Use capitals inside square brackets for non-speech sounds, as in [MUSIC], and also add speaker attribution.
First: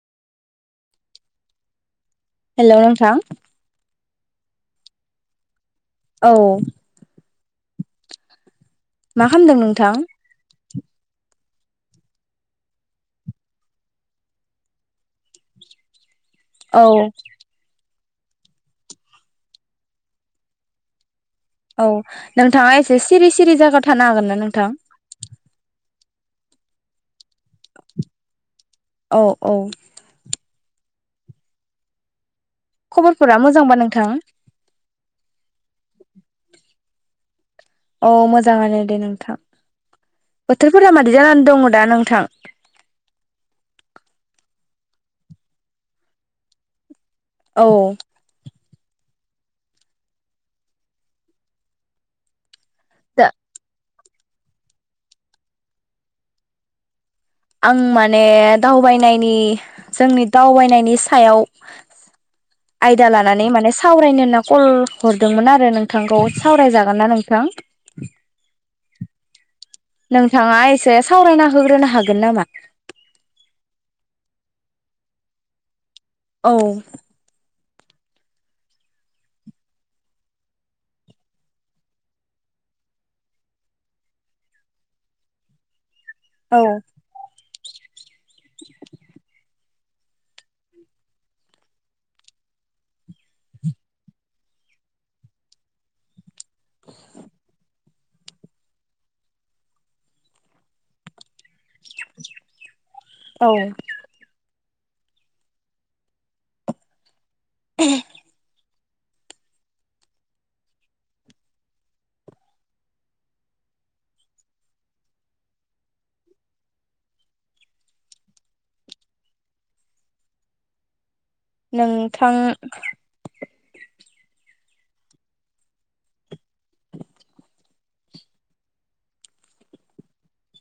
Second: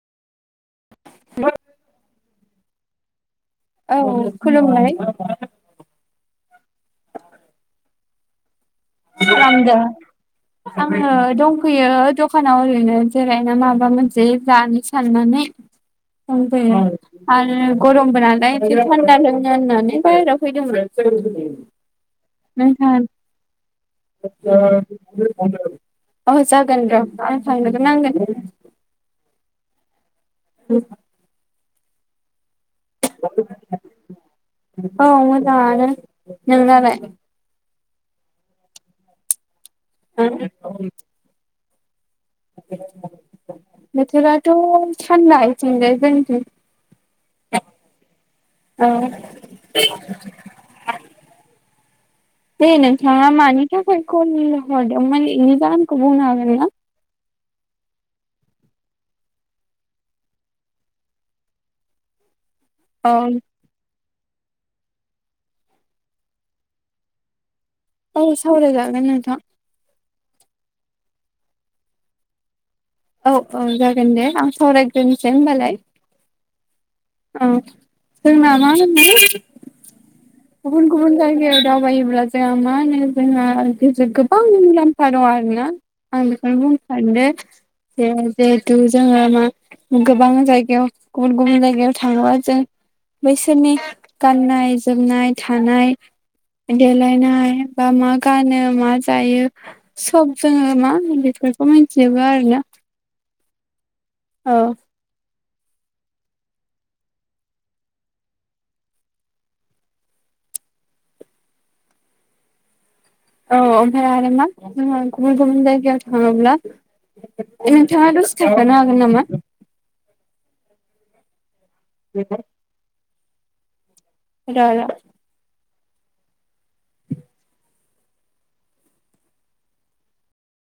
Speaker 1: [UNINTELLIGIBLE]
Speaker 2: Hello नोंथां
Speaker 1: औ खुलुमबाय
Speaker 2: औ मा खालामदों
Speaker 1: खालामदो
Speaker 2: नोंथां
Speaker 1: आङो दंफैयो दखानाव ओरैनो जिरायनो माबा मोनसे जानो साननानै
Speaker 2: औ
Speaker 1: दंफैयो आरो गरमबो नालाय बिदि थान्दा रोङो होननानै बायेरायाव फैदोंमोन
Speaker 2: औ नोंथाङा एसे सिरि सिरि जागा
Speaker 1: [INAUDIBLE] औ जागोन द [UNINTELLIGIBLE]
Speaker 2: औ औ
Speaker 1: [UNINTELLIGIBLE]
Speaker 2: खबरफोरा मोजांबा नोंथां
Speaker 1: औ मोजाङानो नोंनालाय
Speaker 2: अ मोजाङानो दे नोंथां बोथोरफोरा मादै जानानै दंअ दा नोंथां
Speaker 1: बोथोराथ थान्दा इथिंजाय जोंनिथिं
Speaker 2: औ
Speaker 1: ओ हे
Speaker 2: दा
Speaker 1: नोंथाङा मानि थाख सोरखौ नि हरदोंमोन इनो जाहोनखो बुंनो हागोनना?
Speaker 2: आं माने दावबायनायनि जोंनि दावबायनायनि सायाव आयदा
Speaker 1: औ
Speaker 2: लानानै माने सावरायनो होनना कल हरदोंमोन आरो नोंथांखौ सावरायजागोन ना नोंथां?
Speaker 1: औ सावरायगा हागोन नोंथां
Speaker 2: नोंथाङा एसे सावरायना होग्रोनो हागोन नामा?
Speaker 1: औ औ जागोन दे आं सावरायग्रोनिसै होमबालाय
Speaker 2: औ
Speaker 1: उम जोंना मा होनोमोन गुबुन गुबुन जायगायाव दावबायोब्ला जोहा मा होनो जोंहा गोबां मुलाम्फा दङ आरो ना आं बिखोनो
Speaker 2: औ
Speaker 1: बुंनो सान्दो दे जिहेतु जोङो मा गोबां जायगायाव गुबुन गुबुन जायगायाव थाङोबा जों बैसोरनि गाननाय जोमनाय थानाय देलायनाय बा मा गानो मा जायो सब जोङो मा बिफोर खौ मिनथियोबा आरोना
Speaker 2: औ
Speaker 1: औ
Speaker 2: [UNINTELLIGIBLE]
Speaker 1: औ ओमफाय आरो मा जोङा गुबुन गुबुन जायगायाव थाङोब्ला नोंथाङा दसे थाथनो हागोन नामा
Speaker 2: नों थां
Speaker 1: र र